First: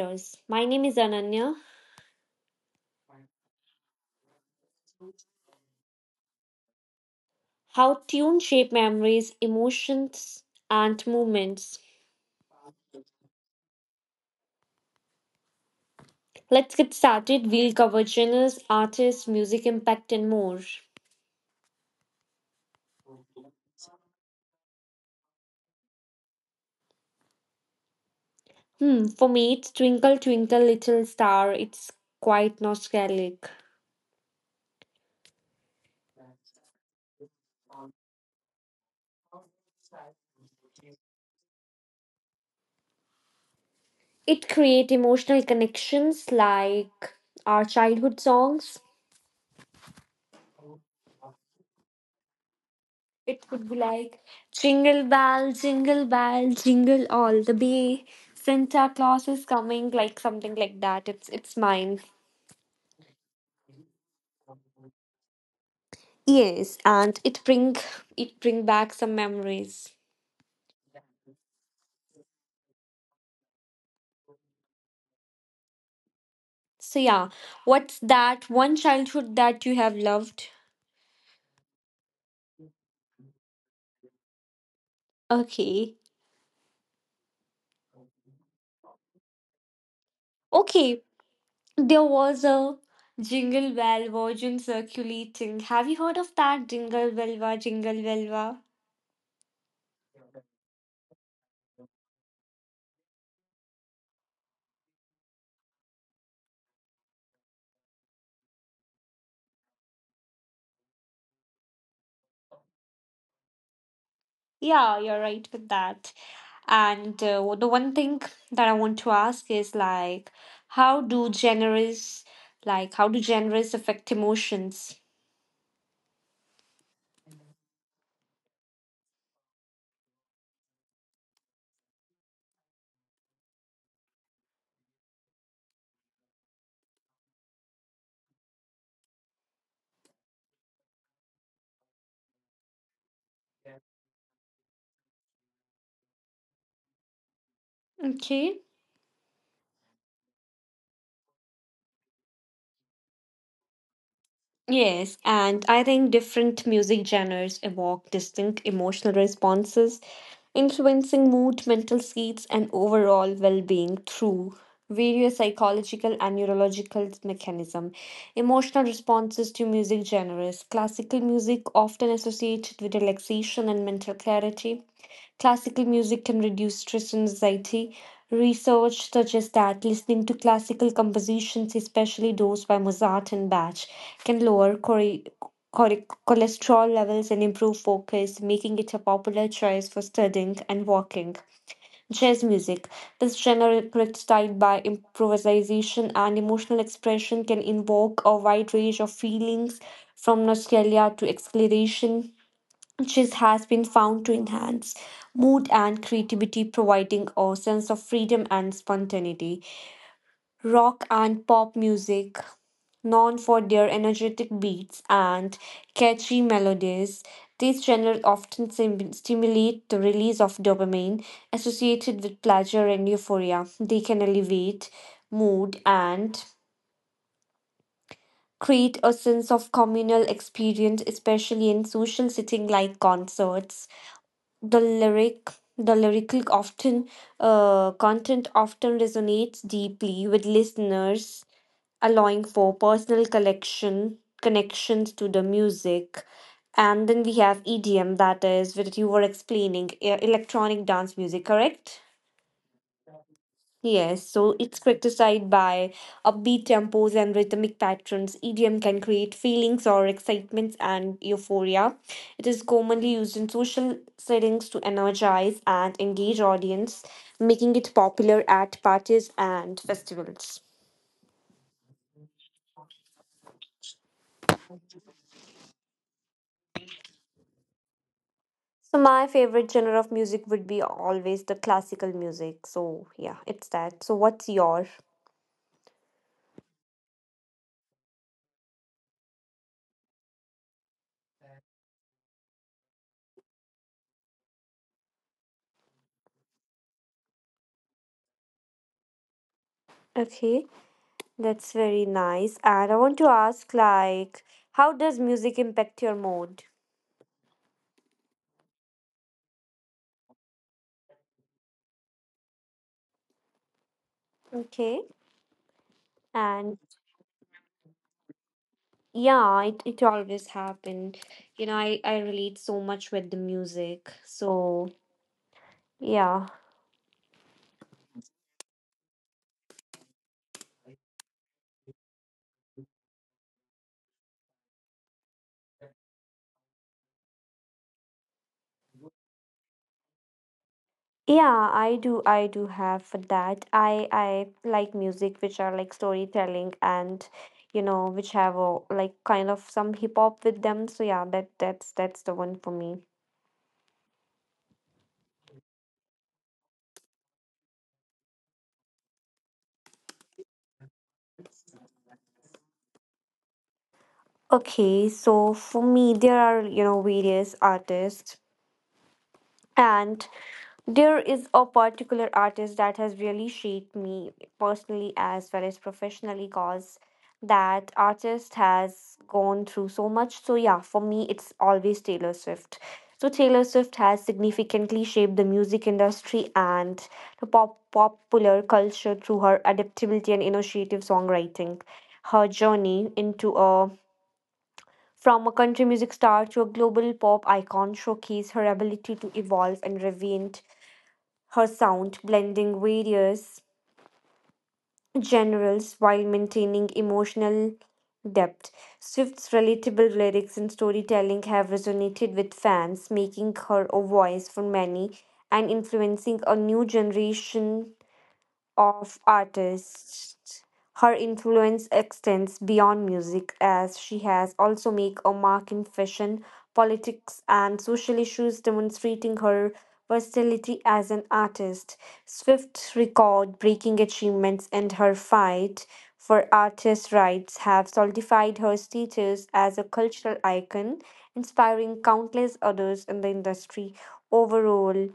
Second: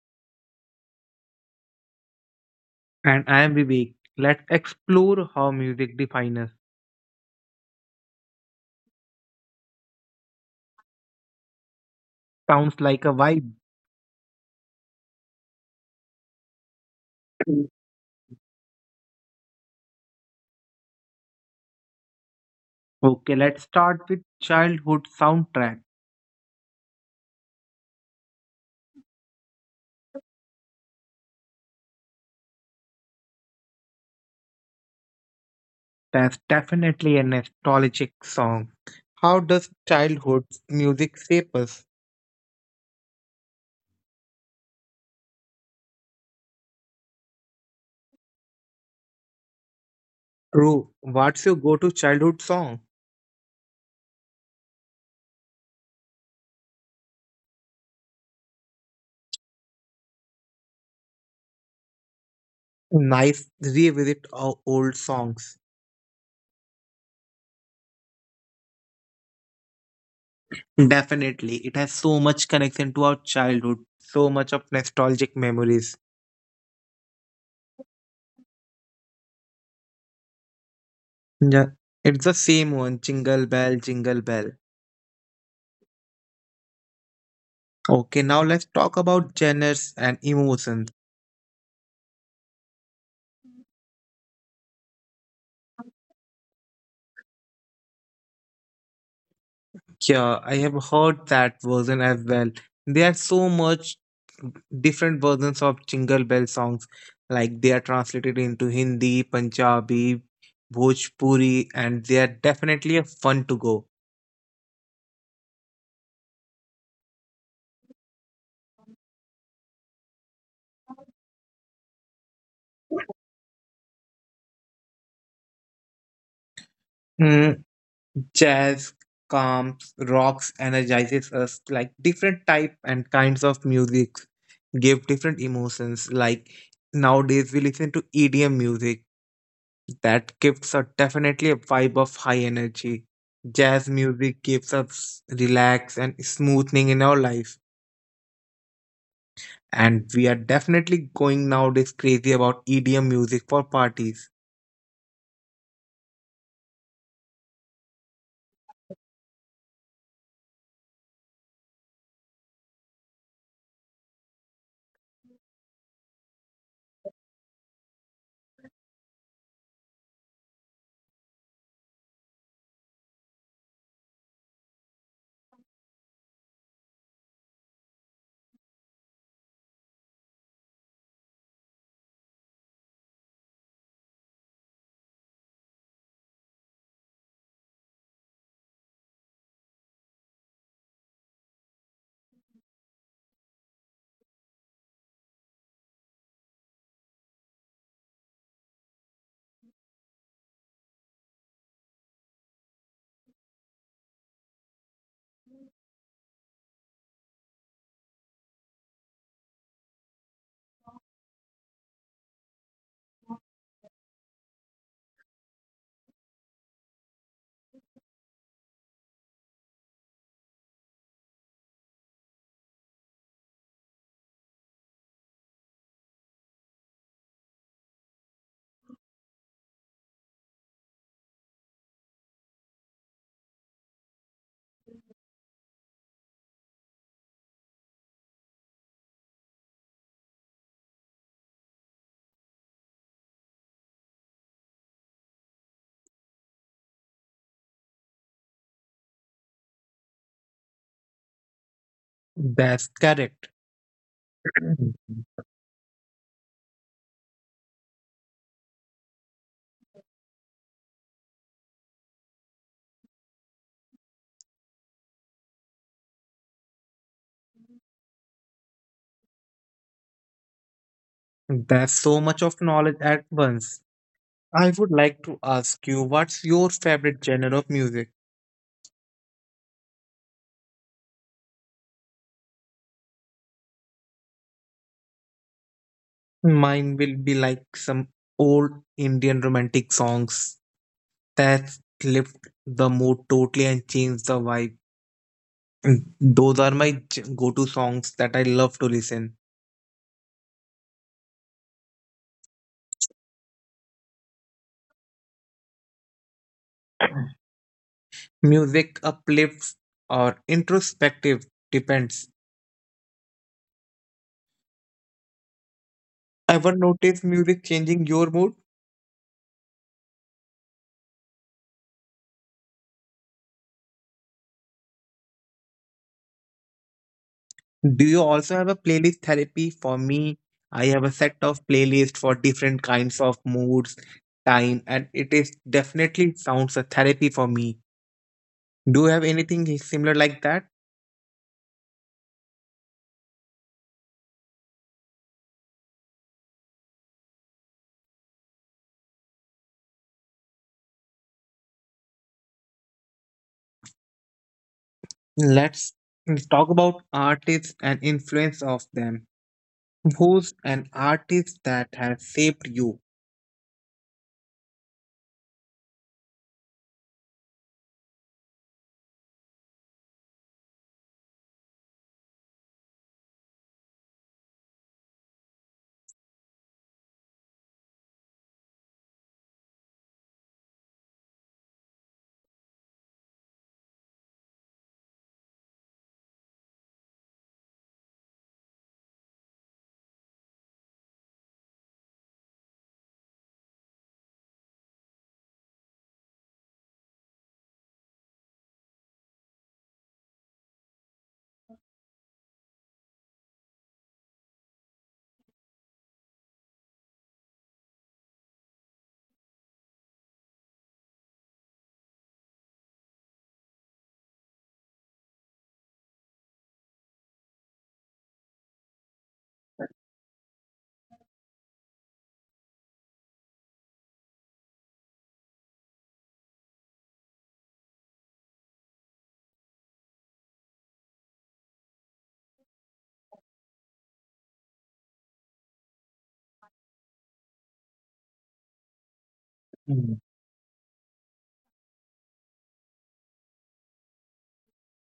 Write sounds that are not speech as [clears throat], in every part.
Us. My name is Ananya. And I am Vivek. Let's explore how music defines us. How tunes shape memories, emotions, and movements. Sounds like a vibe. Let's get started. We'll cover genres, artists, music impact, and more. Okay, let's start with childhood soundtrack. Hmm, for me, it's Twinkle Twinkle Little Star. It's quite nostalgic. That's definitely a nostalgic song. How does childhood music shape us? It creates emotional connections like our childhood songs. Ru, what's your go-to childhood song? It could be like Jingle Bell, Jingle Bell, Jingle All the Way. Santa Claus is coming, like something like that. It's mine. Nice revisit of old songs. Yes, and it bring back some memories. Definitely, it has so much connection to our childhood, so much of nostalgic memories. So yeah, what's that one childhood that you have loved? Yeah, it's the same one. Jingle bell, jingle bell. Okay. Okay, now let's talk about genres and emotions. Okay, there was a Jingle Bell version circulating. Have you heard of that? Jingle Belva, Jingle Belva. Yeah, I have heard that version as well. There are so much different versions of Jingle Bell songs, like they are translated into Hindi, Punjabi, Bhojpuri, and they are definitely a fun to go. Yeah, you're right with that. And the one thing that I want to ask is like, how do genres, like, how do genres affect emotions? Mm, jazz calms, rocks, energizes us. Like different type and kinds of music give different emotions. Like nowadays we listen to EDM music. That gives a definitely a vibe of high energy. Jazz music gives us relax and smoothing in our life. Okay. And we are definitely going nowadays crazy about EDM music for parties. Yes, and I think different music genres evoke distinct emotional responses, influencing mood, mental states, and overall well-being through various psychological and neurological mechanisms. Emotional responses to music genres. Classical music often associated with relaxation and mental clarity. Classical music can reduce stress and anxiety. Research suggests that listening to classical compositions, especially those by Mozart and Bach, can lower cholesterol levels and improve focus, making it a popular choice for studying and walking. Jazz music. This genre, characterized by improvisation and emotional expression, can invoke a wide range of feelings from nostalgia to exhilaration. Chess has been found to enhance mood and creativity, providing a sense of freedom and spontaneity. Rock and pop music, known for their energetic beats and catchy melodies, these genres often stimulate the release of dopamine associated with pleasure and euphoria. They can elevate mood and create a sense of communal experience, especially in social setting like concerts. The lyric the lyrical often content often resonates deeply with listeners, allowing for personal collection connections to the music. And then we have EDM, that is what you were explaining, electronic dance music, correct? That's correct. Yes, so it's [clears throat] criticized by upbeat tempos and rhythmic patterns. EDM can create feelings or excitements and euphoria. It is commonly used in social settings to energize and engage audience, making it popular at parties and festivals. That's so much of knowledge at once. I would like to ask you what's your favorite genre of music? So my favorite genre of music would be always the classical music. So yeah, it's that. So what's your? Mine will be like some old Indian romantic songs that lift the mood totally and change the vibe. Those are my go-to songs that I love to listen. Okay, that's very nice. And I want to ask like how does music impact your mood? Music uplifts or introspective, depends. Okay. Ever And notice music changing your mood? yeah, it always happened. You know, I relate so much with the music. So yeah. Do you also have a playlist therapy? For me, I have a set of playlists for different kinds of moods, time, and it is definitely sounds a therapy for me. Do you have anything similar like that? Yeah, I do have for that. I like music which are like storytelling and you know, which have a like kind of some hip hop with them. So yeah, that's the one for me. Let's talk about artists and influence of them. Who's an artist that has shaped you? Okay, so for me there are, you know, various artists. And there is a particular artist that has really shaped me personally as well as professionally because that artist has gone through so much. So, yeah, for me, it's always Taylor Swift. So, Taylor Swift has significantly shaped the music industry and the popular culture through her adaptability and innovative songwriting. Her journey into a from a country music star to a global pop icon showcased her ability to evolve and reinvent her sound, blending various genres while maintaining emotional depth. Swift's relatable lyrics and storytelling have resonated with fans, making her a voice for many and influencing a new generation of artists. Her influence extends beyond music as she has also made a mark in fashion, politics and social issues, demonstrating her versatility as an artist. Swift's record breaking achievements and her fight for artists' rights have solidified her status as a Mm. cultural icon, inspiring countless others in the industry. Overall,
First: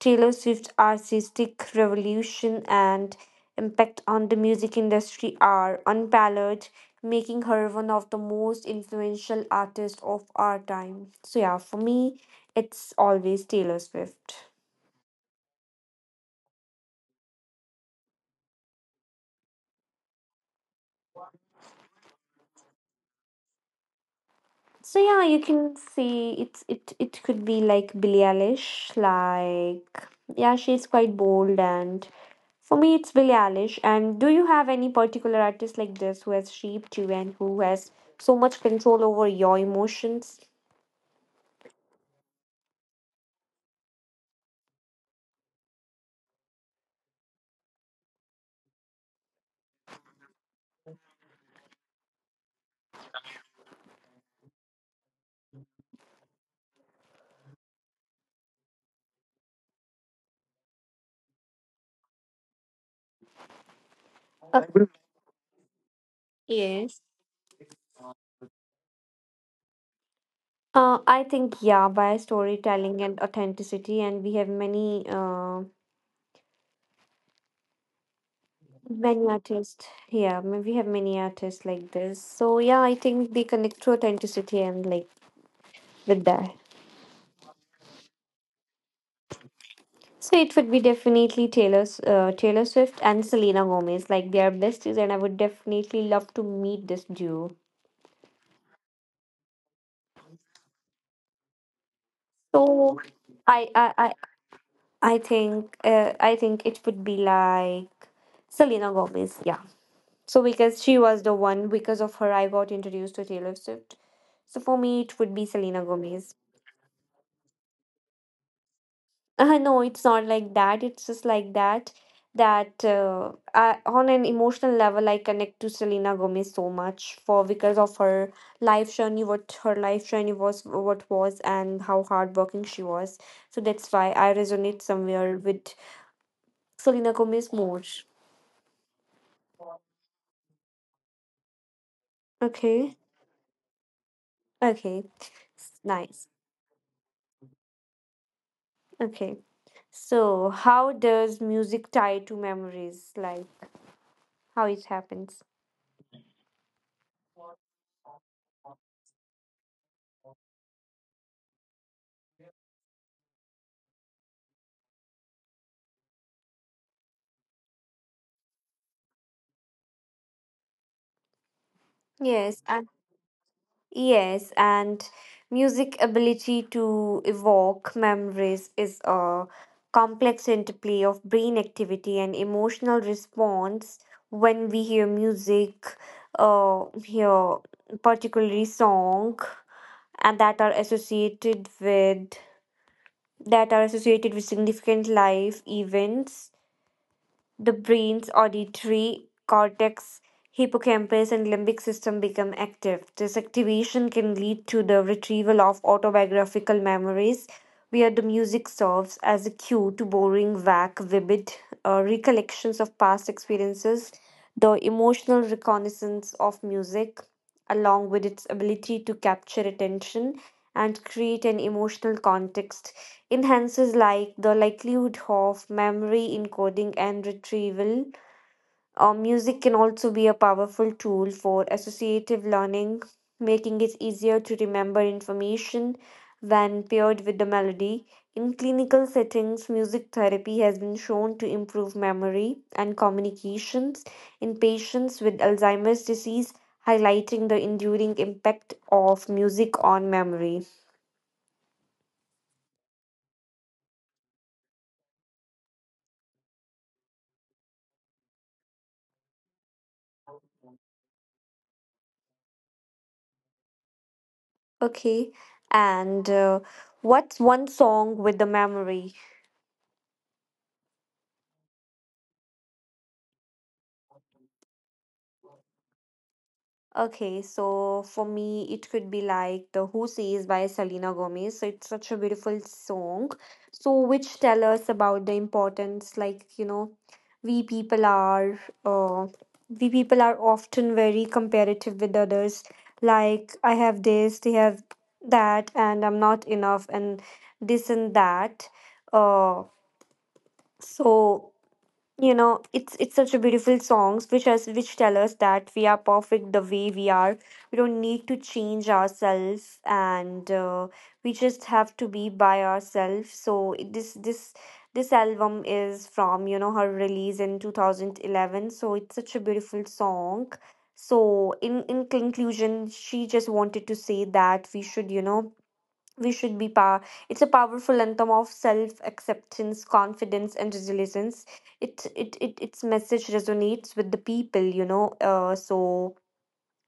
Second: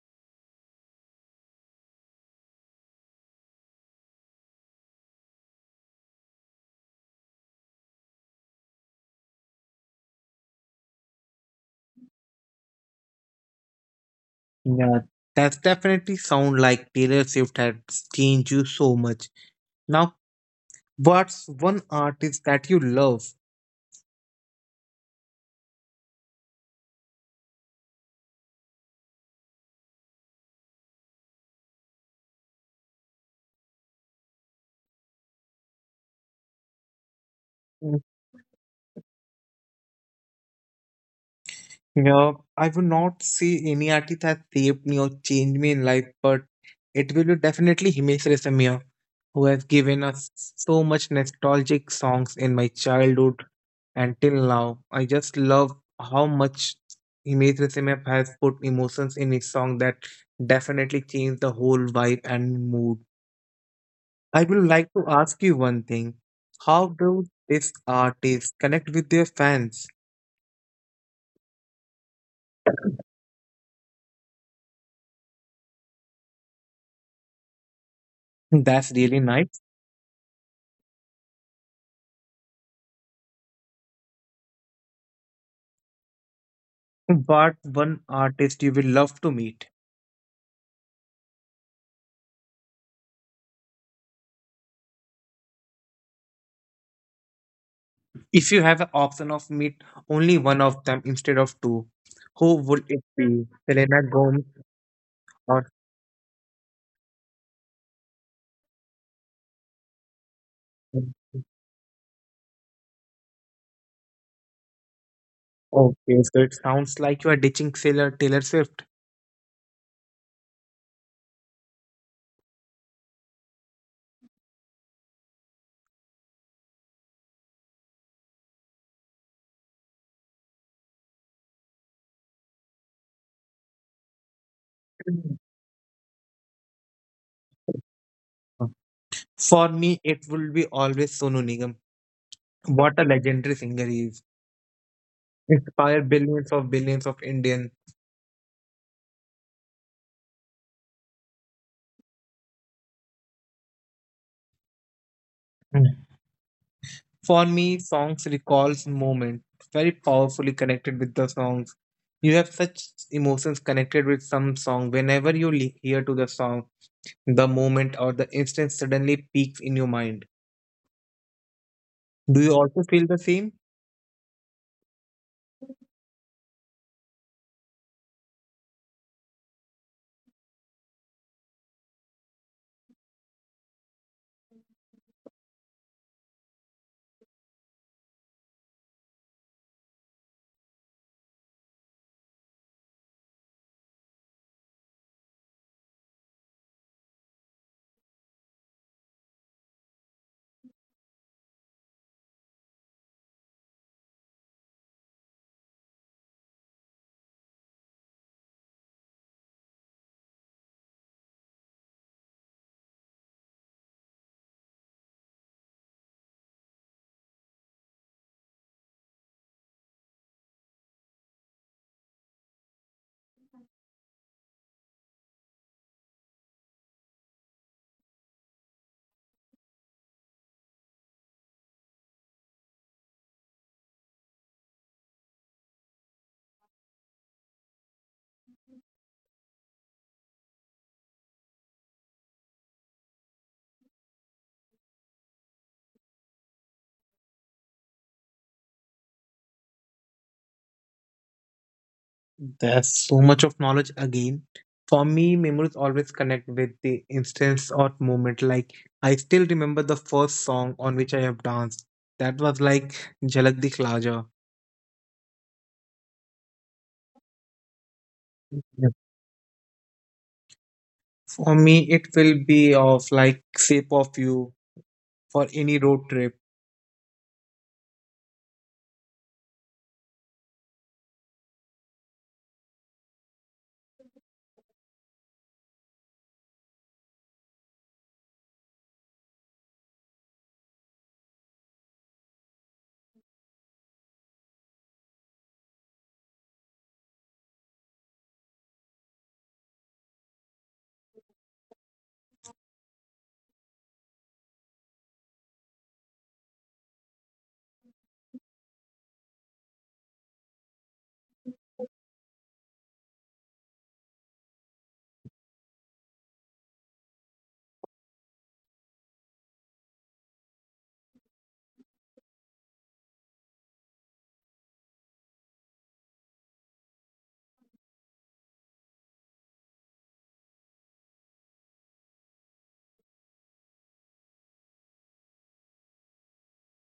Taylor Swift's artistic revolution and impact on the music industry are unparalleled, making her one of the most influential artists of our time. So, yeah, for me, it's always Taylor Swift. Yeah, that's definitely sound like Taylor Swift has changed you so much. Now, what's one artist that you love? So yeah, you can see it could be like Billie Eilish, like yeah, she's quite bold and for me it's Billie Eilish. And do you have any particular artist like this who has shaped you and who has Mm, so much control over your emotions? Yeah, I would not say any artist has saved me or changed me in life, but it will be definitely Himesh Reshammiya, who has given us so much nostalgic songs in my childhood and till now. I just love how much Himesh Resemap has put emotions in his song that definitely changed the whole vibe and mood. I would Uh, like to ask you one thing. How yes. do these artists connect with their fans? I think yeah, by storytelling and authenticity, and we have [laughs] That's really many nice. artists. Yeah, we have many artists like this. So yeah, I think they connect to authenticity and like with that. But one artist you will love to meet. So it would be definitely Taylor Swift and Selena Gomez. Like they are besties, and I would definitely love to meet this duo. If you have an option of meet only one of them instead of two, who would So it be? I, I, Selena I, Gomez or I think it would be like Selena Gomez. Yeah. So because she was the one, because of her, I got introduced to Taylor Swift. So for me, it would be Selena okay? Gomez. So it sounds like you are ditching Taylor Swift. No, it's not like that. It's just like that. I, on an emotional level, I connect to Selena Gomez so much for because of her life journey, what her life journey was, what was, and how hardworking she was. So that's why I resonate somewhere with Selena Gomez more. For me, it will be always Sonu Nigam. What Okay, a legendary singer he is! okay, Inspired nice. Billions of Indians. Okay, so how does music tie to memories? Like how it happens? Mm. For me, songs recalls moment, very powerfully connected with the songs. You have such emotions connected with some song whenever you hear to the song. The moment or the instant suddenly peaks in your mind. Do you Yes, also feel the same? Yes, and music ability to evoke memories is a complex interplay of brain activity and emotional response when we hear music, hear particularly song, and that are associated with significant life events. The brain's auditory cortex, hippocampus, and limbic system become active. This activation can lead to the retrieval of autobiographical memories, where the music serves as a cue to bring back vivid recollections of past experiences. The emotional reconnaissance of music, along with its ability to capture attention and create an emotional context, enhances like the likelihood of memory encoding and retrieval. Music can also be a powerful tool for associative learning, making it easier to remember information when paired with the melody. In clinical settings, music therapy has been shown to improve memory and communications in patients with Alzheimer's disease, highlighting the enduring impact of music on memory. There's so much of knowledge again. For me, memories always connect with the instance or moment. Like, I still remember the first song on which I have danced. That was like Jalak Dikhlaja. Okay. And what's one song with the Yeah. memory? For me, it will be of like Shape of You for any road trip. Okay, so for me, it could be like the Who Says by Selena Gomez. So it's such a beautiful song. So which tell us about the importance, like, you know, we people are, uh, we people are often very comparative with others. Like, I have this, they have that, and I'm not enough, and this and that. Uh, so you know it's such a beautiful songs which us which tell us that we are perfect the way we are, we don't need to change ourselves and we just have to be by ourselves. This album is from, you know, her release in 2011, so it's such a beautiful song. So in conclusion she just wanted to say that we should, you know, we should be power. It's a powerful anthem of self acceptance, confidence and resilience. It its message resonates with the people, you know, so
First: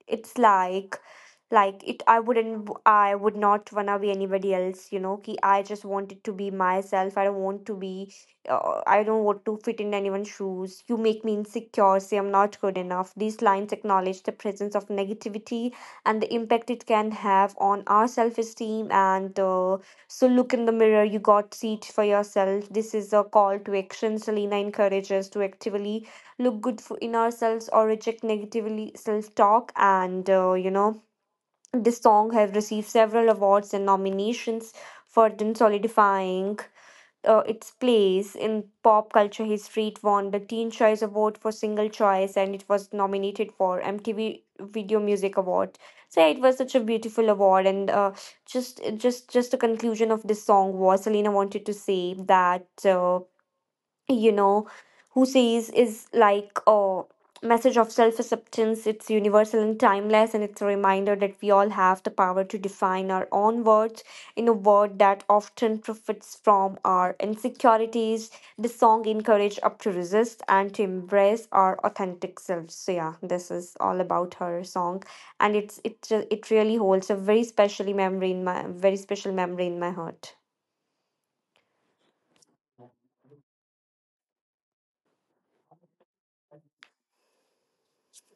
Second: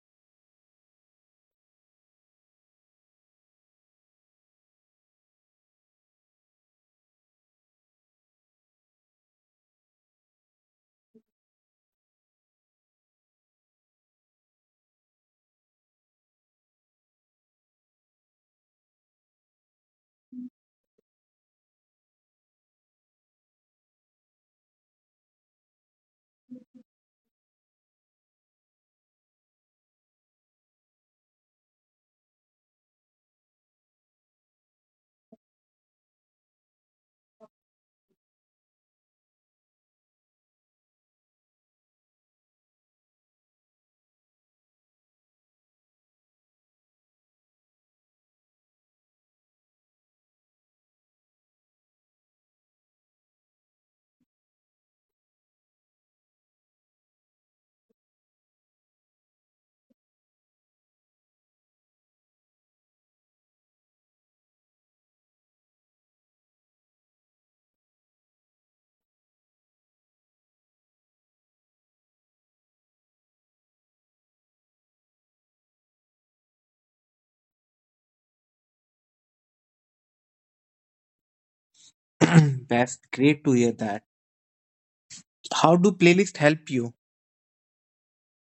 it's like it. I would not, I would not want to be anybody else, you know, ki I just wanted to be myself, I don't want to be, I don't want to fit in anyone's shoes. You make me insecure, say I'm not good enough. These lines acknowledge the presence of negativity and the impact it can have on our self-esteem, and so look in the mirror, you got seat for yourself. This is a call to action. Selena encourages to actively look good for in ourselves or reject negatively self talk and you know, this song have received several awards and nominations for them, solidifying its place in pop culture history. It won the teen choice award for single choice and it was nominated for MTV video music award. So yeah, it was such a beautiful award and just the conclusion of this song was Selena wanted to say that you know, Who Says is like a message of self acceptance. It's universal and timeless, and it's a reminder that we all have the power to define our own words in a world that often profits from our insecurities. The song encourages up to resist and to embrace our authentic selves. So yeah, this is all about her song, and it really holds a very special memory in my heart. [clears throat] That's great to hear that. How do playlists help you?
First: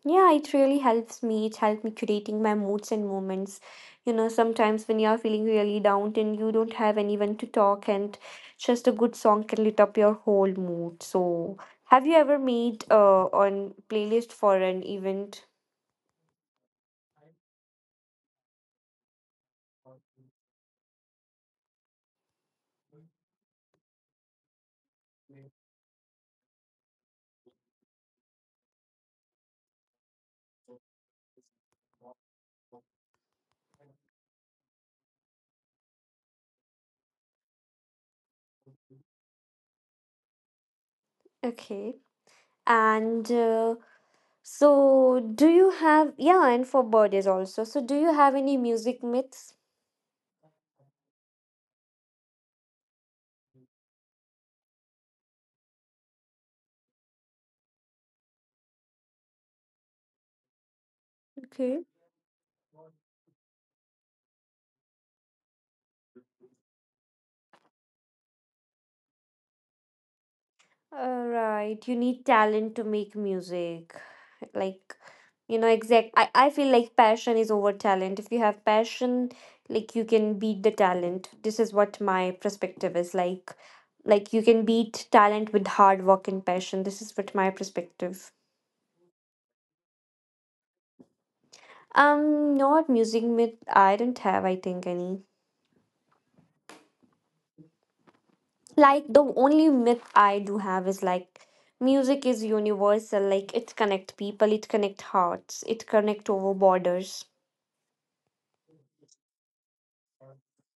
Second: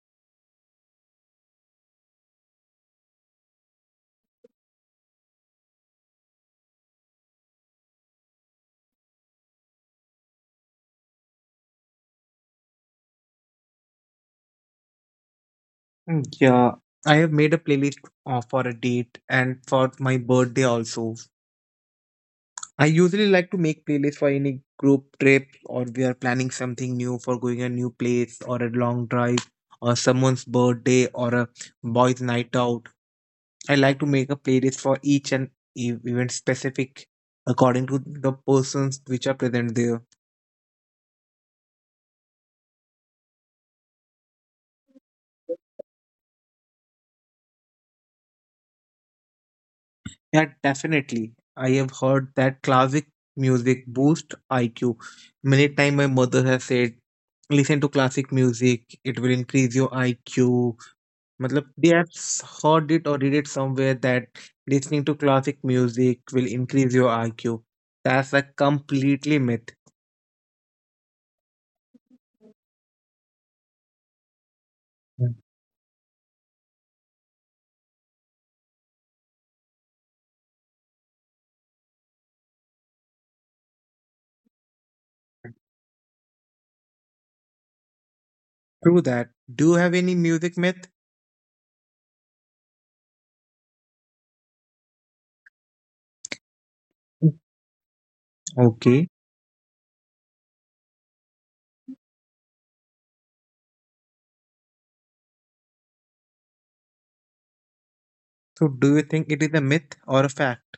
Yeah, it really helps me. It helped me curating my moods and moments. You know, sometimes when you're feeling really down and you don't have anyone to talk, and just a good song can lit up your whole mood. So, have you ever made on playlist for an event? Yeah, I have made a playlist for a date and for my birthday also. I usually like to make playlists for any group trip or we are planning something new for going a new place or a long drive or someone's birthday or a boys' night out. I like to make a playlist for each and event specific according to the persons which are present there. Okay. And so, do you have, yeah, and for birthdays also. So, do you have any music myths? Yeah, definitely. I have heard that classic music boosts IQ. Many times my mother has said, listen to classic music, it will increase your IQ. Matlab, Okay. they have heard it or read it somewhere that listening to classic music will increase your IQ. That's a completely myth. All right, you need talent to make music. Like, Mm. you know, exact. I feel like passion is over talent. If you have passion, like you can beat the talent. This is what my perspective is like. Like you can beat talent with hard work and passion. This is what my perspective. True that. Do you have any music myth? Not music myth. I don't have. I think any. Mm. Like Okay. the only myth I do have is like music is universal. Like it connect people. It connect hearts. It connect over borders. So do you think it is a myth or a fact?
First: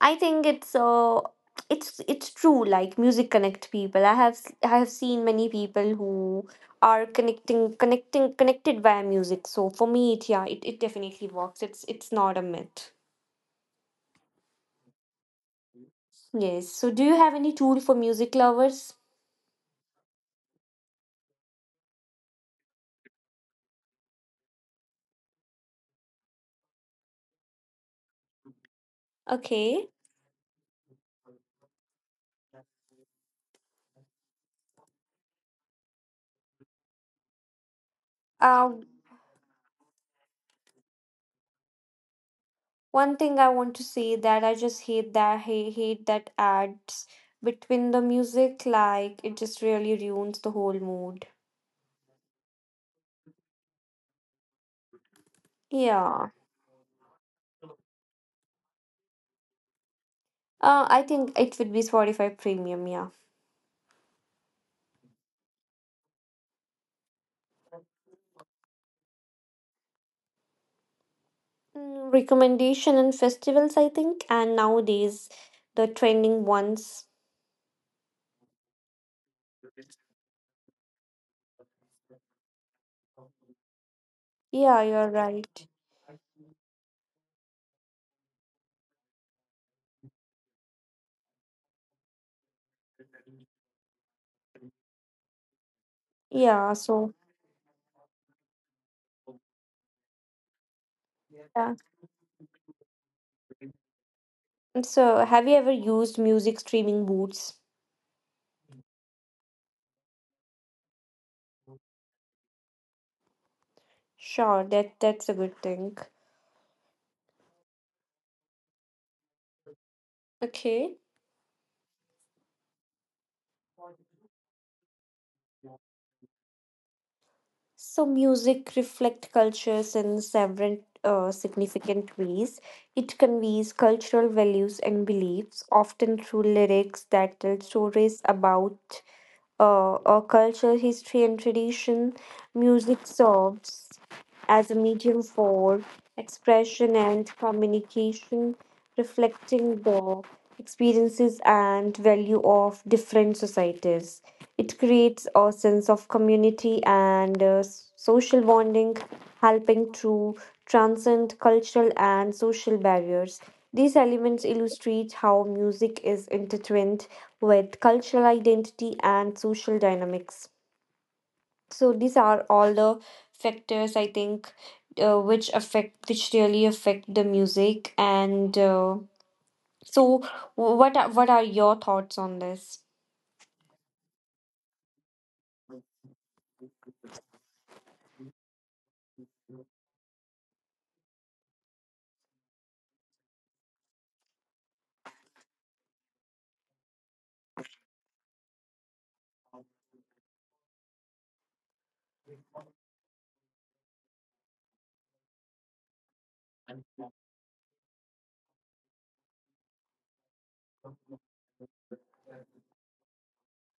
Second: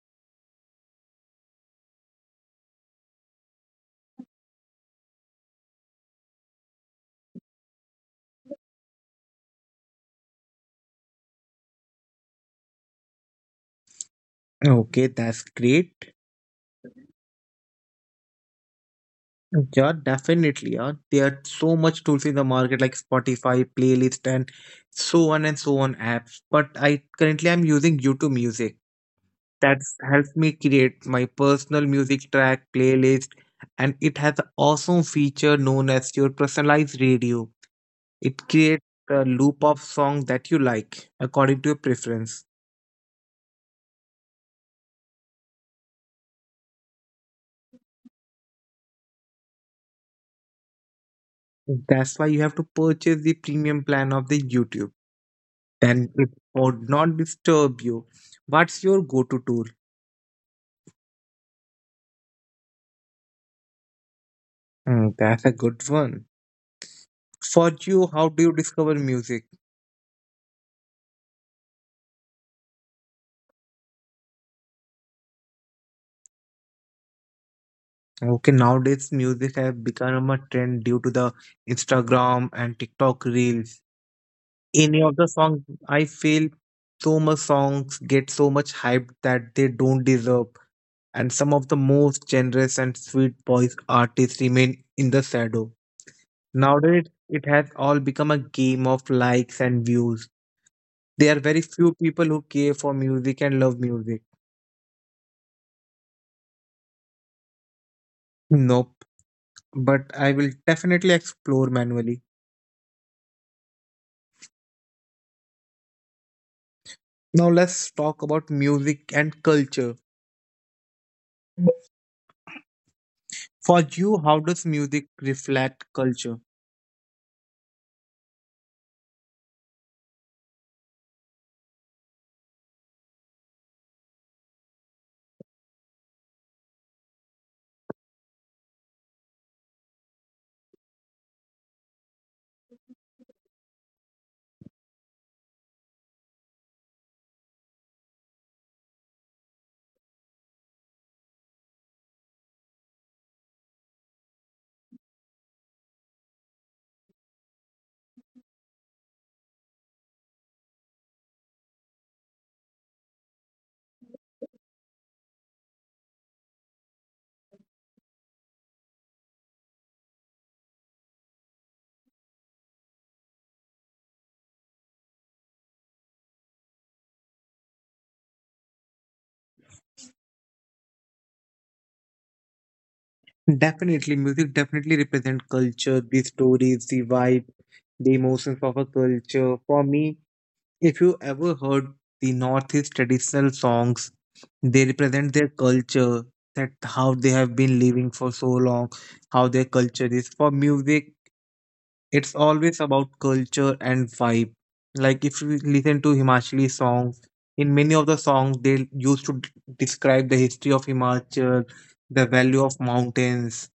I think it's it's true. Like music connect people. I have seen many people who are connecting connecting connected via music. So for me, it yeah, it definitely works. It's not a myth. Okay, that's great. Yes. So do you have any tool for music lovers? Yeah, definitely. Yeah, there are so much tools in the market like Spotify, playlist, and so on apps. But I Currently I'm using YouTube Music. That Okay. helps me create my personal music track playlist, and it has an awesome feature known as your personalized radio. It Uh, creates a loop of songs that you like according to your preference. One thing I want to say that I just hate that ads between the music. Like it just really ruins the whole mood. That's why you have to purchase the premium plan of the YouTube. Then it Yeah. would not disturb you. What's your go-to tool? I think it would be Spotify Premium. Yeah. Mm, that's a good one. For you, how do you discover music? Mm, recommendation and festivals, I think, and nowadays the trending ones. Okay, nowadays music have become a trend due to the Instagram and TikTok reels. Yeah, Any you're of the songs, right. I feel so much songs get so much hype that they don't deserve, and some of the most generous and sweet voice artists remain in the shadow. Yeah, Nowadays, so it has all become a game of likes and views. There are very yeah. few people who care for music and love music. And so, have you ever used music streaming boots? Nope, but I will definitely explore manually. Sure, that's a good thing. Now let's talk about music and culture. Okay. For you, how does music reflect culture? So music reflect cultures in several significant ways. It conveys cultural values and beliefs, often through lyrics that tell stories about or culture, history, and tradition, music serves as a medium for expression and communication, reflecting the experiences and value of different societies. It creates a sense of community and social bonding, helping to transcend cultural and social barriers. These elements illustrate how music is intertwined with cultural identity and social dynamics. So these are all the factors I think which affect which really affect the music and so what are your thoughts on this? Definitely, music definitely represent culture, the stories, the vibe, the emotions of a culture. For me, if you ever heard the Northeast traditional songs, they represent their culture, that how they have been living for so long, how their culture is. For music, it's always about culture and vibe. Like if you listen to Himachali songs, in many of the songs they used to describe the history of Himachal, the value of mountains.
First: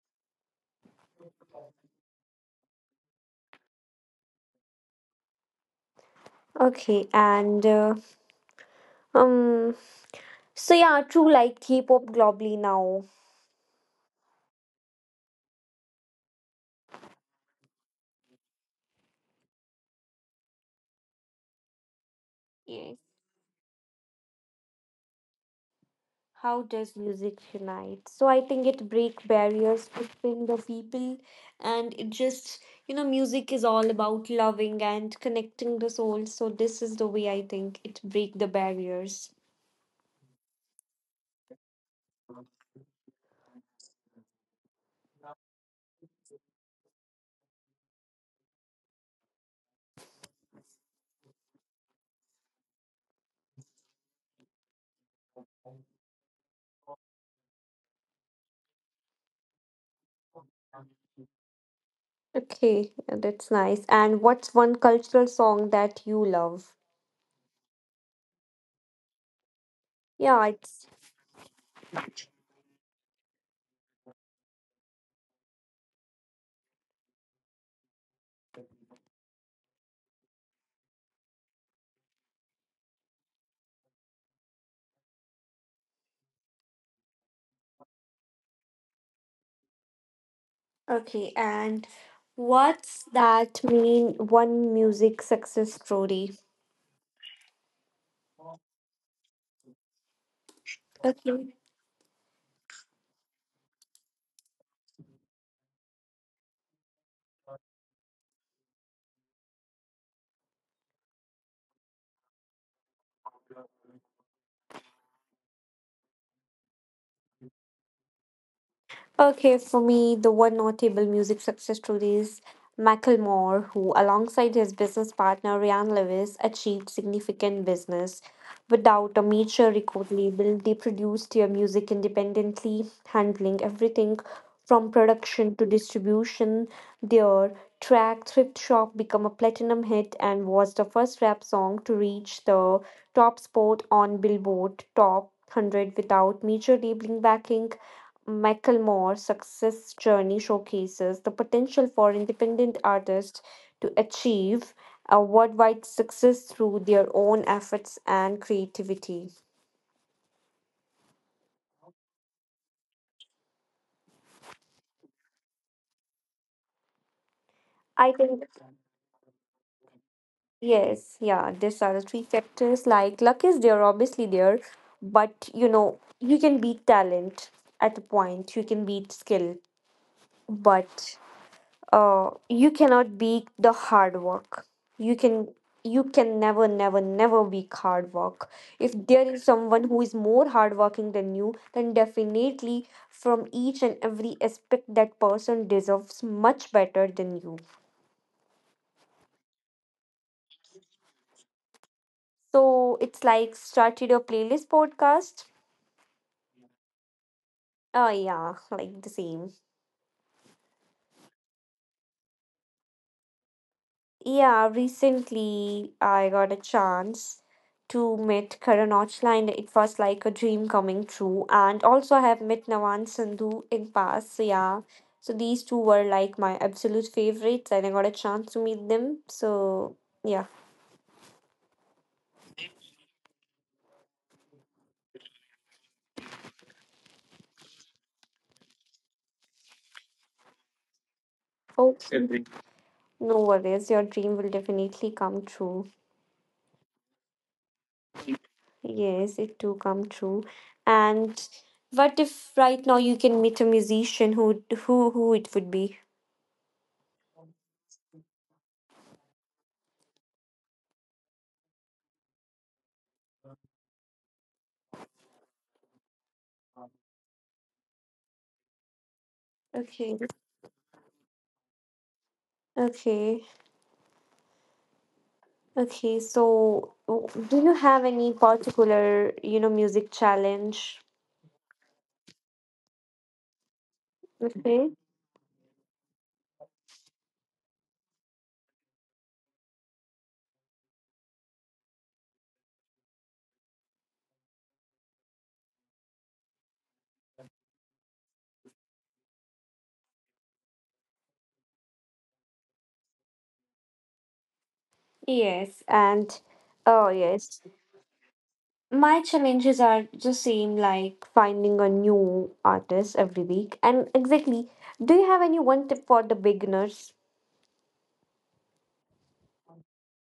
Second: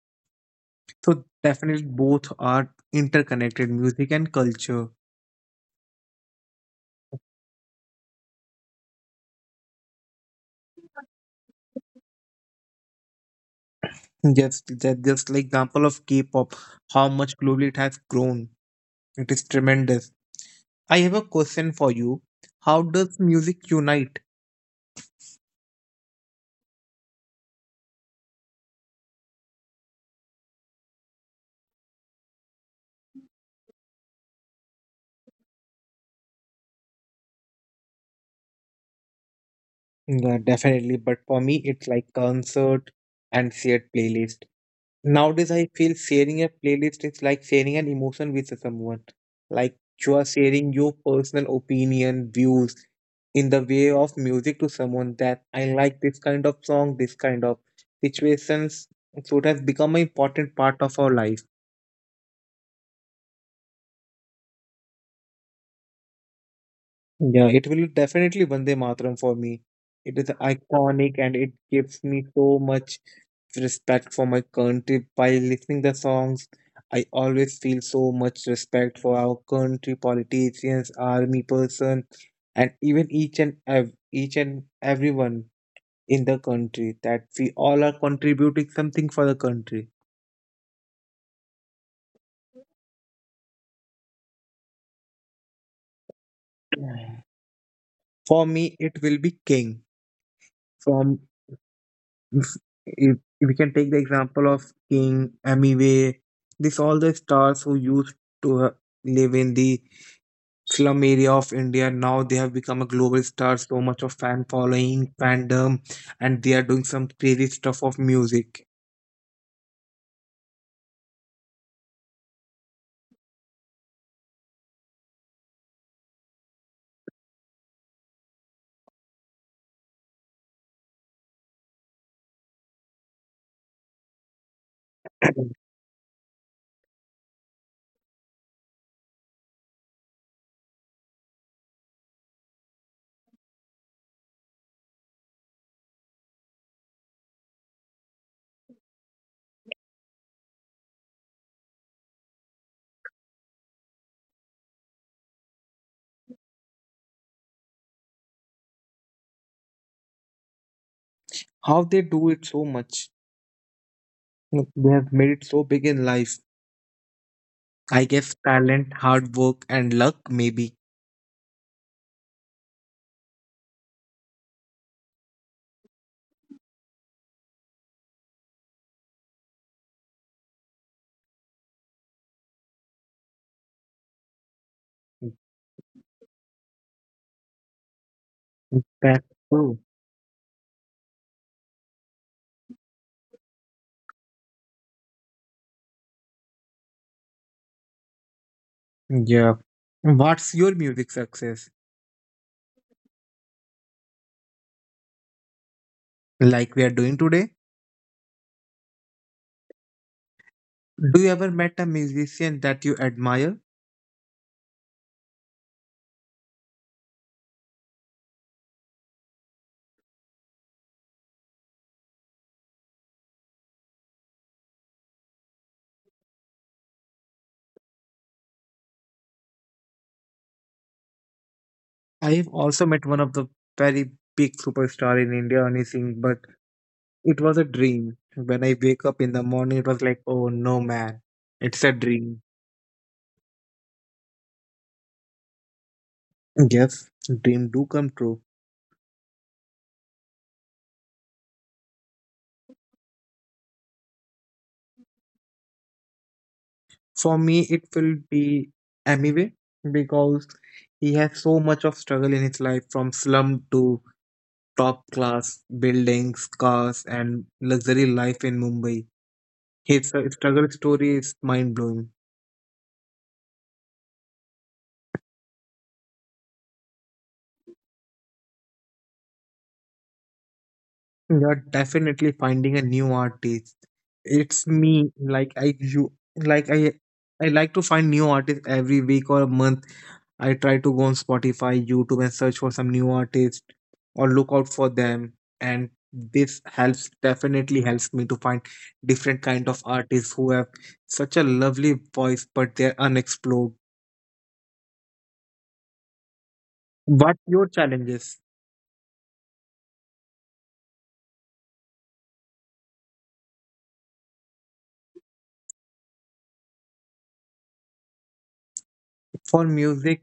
So definitely both are interconnected, music and culture. Okay, and um so yeah, true like K-pop globally now. Just that just like example of K-pop, how much globally it has grown. It is tremendous. I have a question for you. How Yes. does music unite? How does music unite? So I think it break barriers between the people, and it just, you know, music is all about loving and connecting the soul, so this is the way I think it break the barriers. Yeah, definitely. But for me, it's like concert and shared playlist. Nowadays, I feel sharing a playlist is like sharing an emotion with someone. Like you are sharing your personal opinion, views in the way of music to someone that I like this kind of song, this kind of situations. So it has become an important part of our life. Okay, yeah, that's nice, and what's one cultural song that you love? Yeah, it will definitely Vande Mataram for me. It is Yeah, it's iconic and it gives me so much respect for my country. By listening the songs, I always feel so much respect for our country, politicians, army person, and even each and everyone in the country that we all are contributing something for the country. okay, and what's that mean one music success story. For me, it will be King from Okay. if, if if we can take the example of King, Amway, this all the stars who used to live in the slum area of India now they have become a global star. So much of fan following, fandom, and they are doing some crazy stuff of music. Okay, for me, the one notable music success story is Macklemore, who, alongside his business partner Ryan Lewis, achieved significant business. Without a major record label, they produced their music independently, handling everything from production to distribution. Their track Thrift Shop became a platinum hit and was the first rap song to reach the top spot on Billboard Top 100 without major labeling backing. Macklemore's success journey showcases the potential for independent artists to achieve a worldwide success through their own efforts and creativity. How they do it so much? Look, they have made it so big in life. I I guess think talent, hard work, and luck maybe. yes, yeah, these are the three factors. Like luck is there, obviously there, but you know, you can beat talent at a point, you can beat skill, but you cannot be the hard work. you can you can never be hard work. If there That's is true. someone who is more hardworking than you, then definitely from each and every aspect that person deserves much better than you. Yeah. What's your music success? So it's like started a playlist podcast. Like we are doing today? Yeah, like the same. Do you ever met a musician that you admire? Yeah, recently I got a chance to meet Karan Aujla and it was like a dream coming true. And also I have met Navan Sandhu in past. So yeah, so these two were like my absolute favorites and I got a chance to meet them. So yeah, I have also met one of the very big superstar in India, Ani Singh, but it was a dream. When I wake up in the morning, it was like, oh no, man, it's a hope dream. Agree. No worries, your dream will definitely come true. Yes, dream do come true. Yes, it do come true. And what if right now you can meet a musician who it would be? For me, it will be Amiway because he has so much of struggle in his life, from slum to top class buildings, cars, and luxury life in Mumbai. His Okay. Struggle story is mind blowing. Okay. Okay, so do you have any particular, you know, music challenge. You're definitely finding a new artist. It's Okay. me, I like to find new artists every week or a month. I try to go on Spotify, YouTube and search for some new artists or look out for them. And this helps definitely helps me to find different kind of artists who have such a lovely voice but they're unexplored. Yes, and oh What yes, your challenges my challenges are the same, like finding a new artist every week. And exactly, do you have any one tip for the beginners? for music?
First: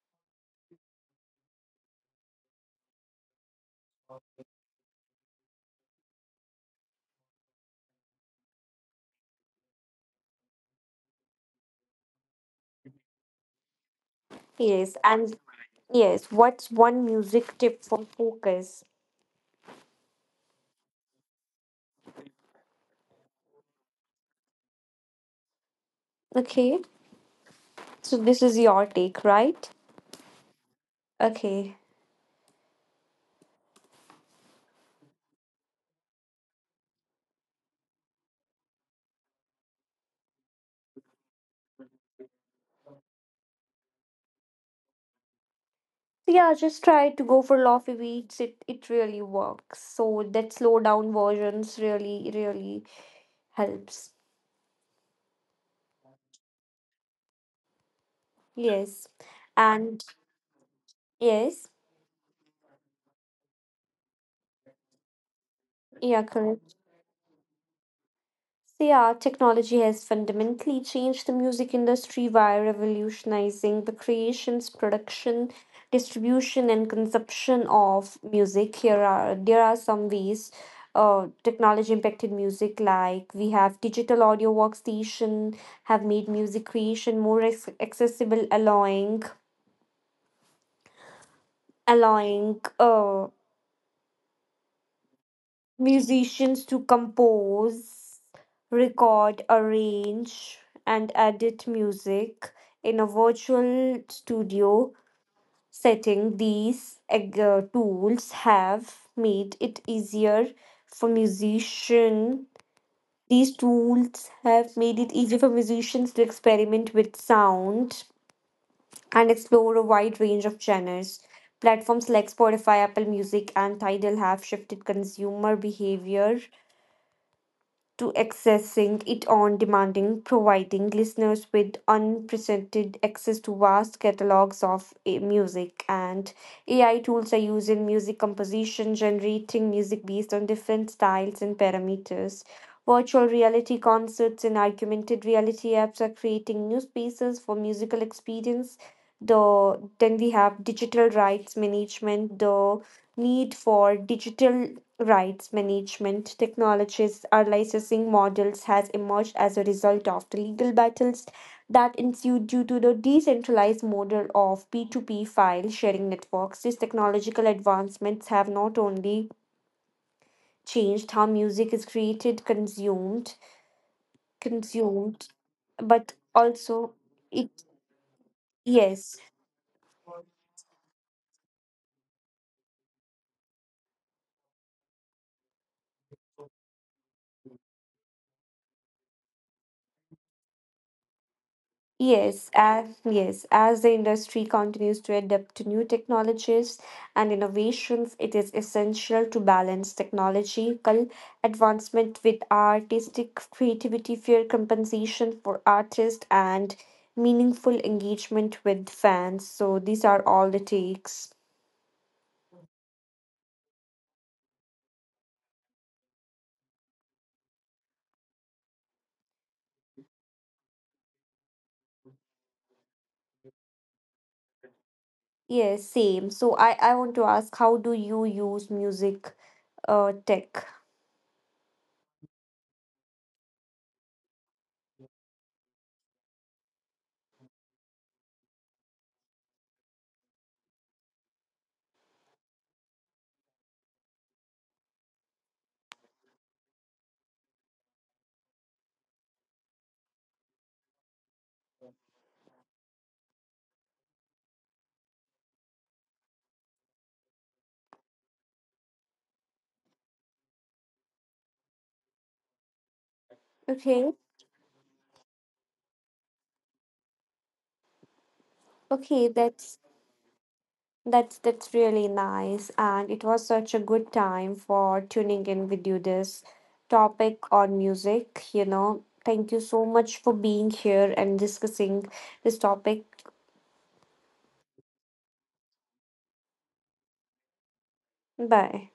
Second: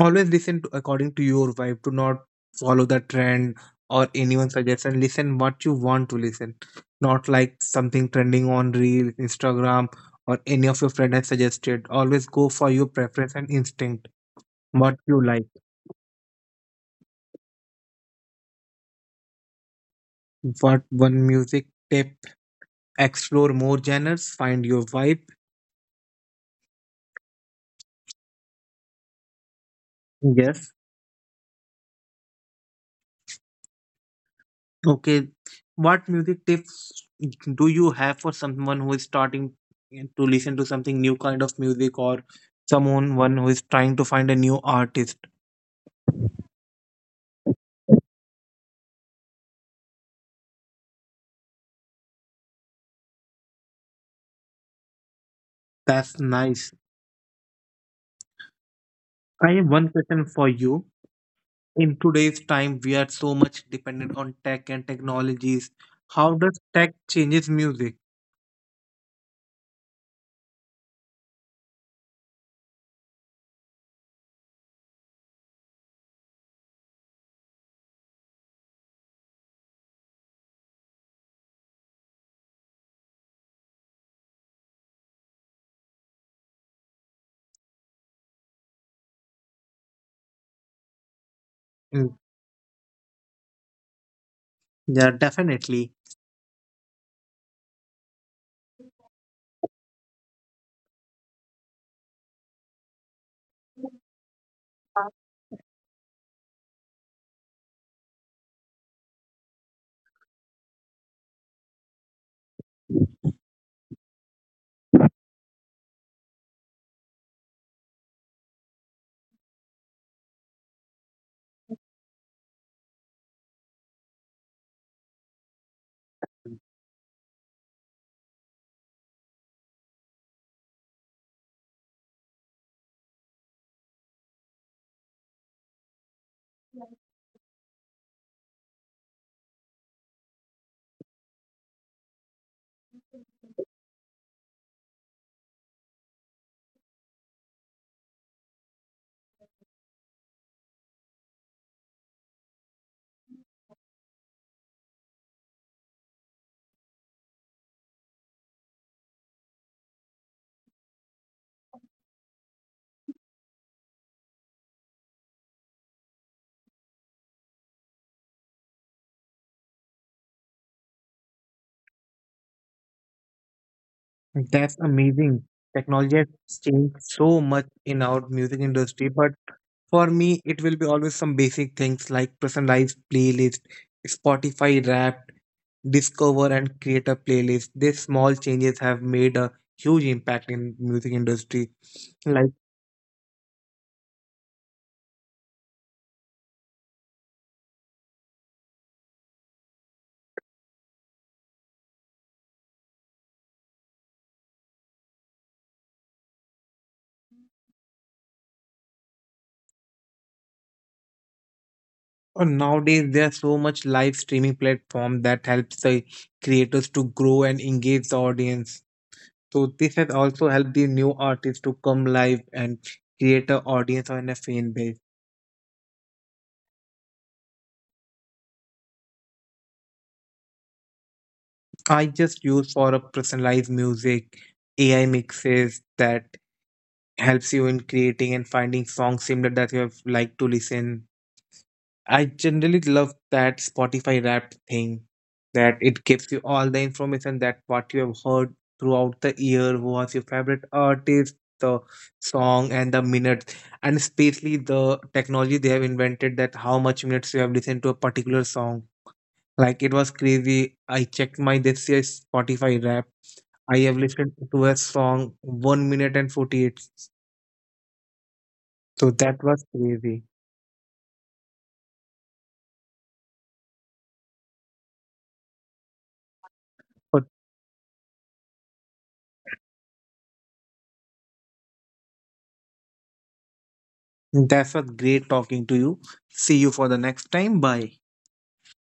Always listen to, according to your vibe. Do not follow the trend or anyone's suggestion. Listen what you want to listen, not like something trending on reels, Instagram, or any of your friend has suggested. Always go for your preference and instinct, Yes, what you and like. yes, what's one music tip for focus? What one music tip? Explore more genres, find your vibe. Okay, so this is your take, right? Yes. Okay. Okay, what music tips do you have for someone who is starting to listen to something new kind of music or someone one who is trying to find a new artist? Yeah, just try to go for Lofty Beats. It really works. So that slow down versions really really helps. That's nice. Yes, I have one and question for you. yes, In today's time, we are so much dependent on tech and technologies. yeah, How does correct. tech changes music? So yeah, technology has fundamentally changed the music industry by revolutionizing the creations, production, distribution, and consumption of music. Here are There are some ways technology impacted music, like we have digital audio workstation, have made music creation accessible, allowing Mm, allowing uh, Yeah, definitely. musicians to compose, record, arrange, and edit music in a virtual studio setting. These tools have made it easier for musician. These tools have made it easier for musicians to experiment with sound and explore a wide range of genres. Platforms like Spotify, Apple Music, and Tidal have shifted consumer behavior to accessing it on demanding, providing listeners with unprecedented access to vast catalogs of music. And AI tools are used in music composition, generating music based on different styles and parameters. Virtual reality concerts and augmented reality apps are creating new spaces for musical experience. Then we have digital rights management, the need for digital rights management technologies or licensing models has emerged as a result of the legal battles that ensued due to the decentralized model of P2P file sharing networks. These technological advancements have not only changed how music is created, consumed, That's consumed, amazing. but Technology has also changed so it much in our music industry, yes. but for me, it will be always some basic things like personalized playlist, Spotify Wrapped, discover and create a playlist. These small changes have made a huge impact in music industry. Yes, Like yes, as the industry continues to adapt to new technologies and innovations, it is essential to balance technological advancement with artistic creativity, fair compensation for artists, and meaningful engagement with fans. So these are all the takes. Nowadays, there's so much live streaming platform that helps the creators to grow and engage the audience. So this has also helped the new artists to come live and create an audience and a fan base. Yes, same. So I want to ask, how do you use music tech? I just use for a personalized music, AI mixes that helps you in creating and finding songs similar that you have liked to listen. I generally love that Spotify Wrapped thing that it gives you all the information that what you have heard throughout the year, who was your favorite artist, the song, and the minutes, and especially the technology they have invented that how much minutes you have listened to a particular song. Like it was crazy. I checked my this year's Spotify Wrap. I have Okay, listened to a song 1 minute and 48. So okay, that was crazy. that's really nice, and it was such a good time for tuning in with you this topic on music. You know, thank you so much for being here and discussing this topic. That was great talking to you. See you for the next time. Bye. Bye.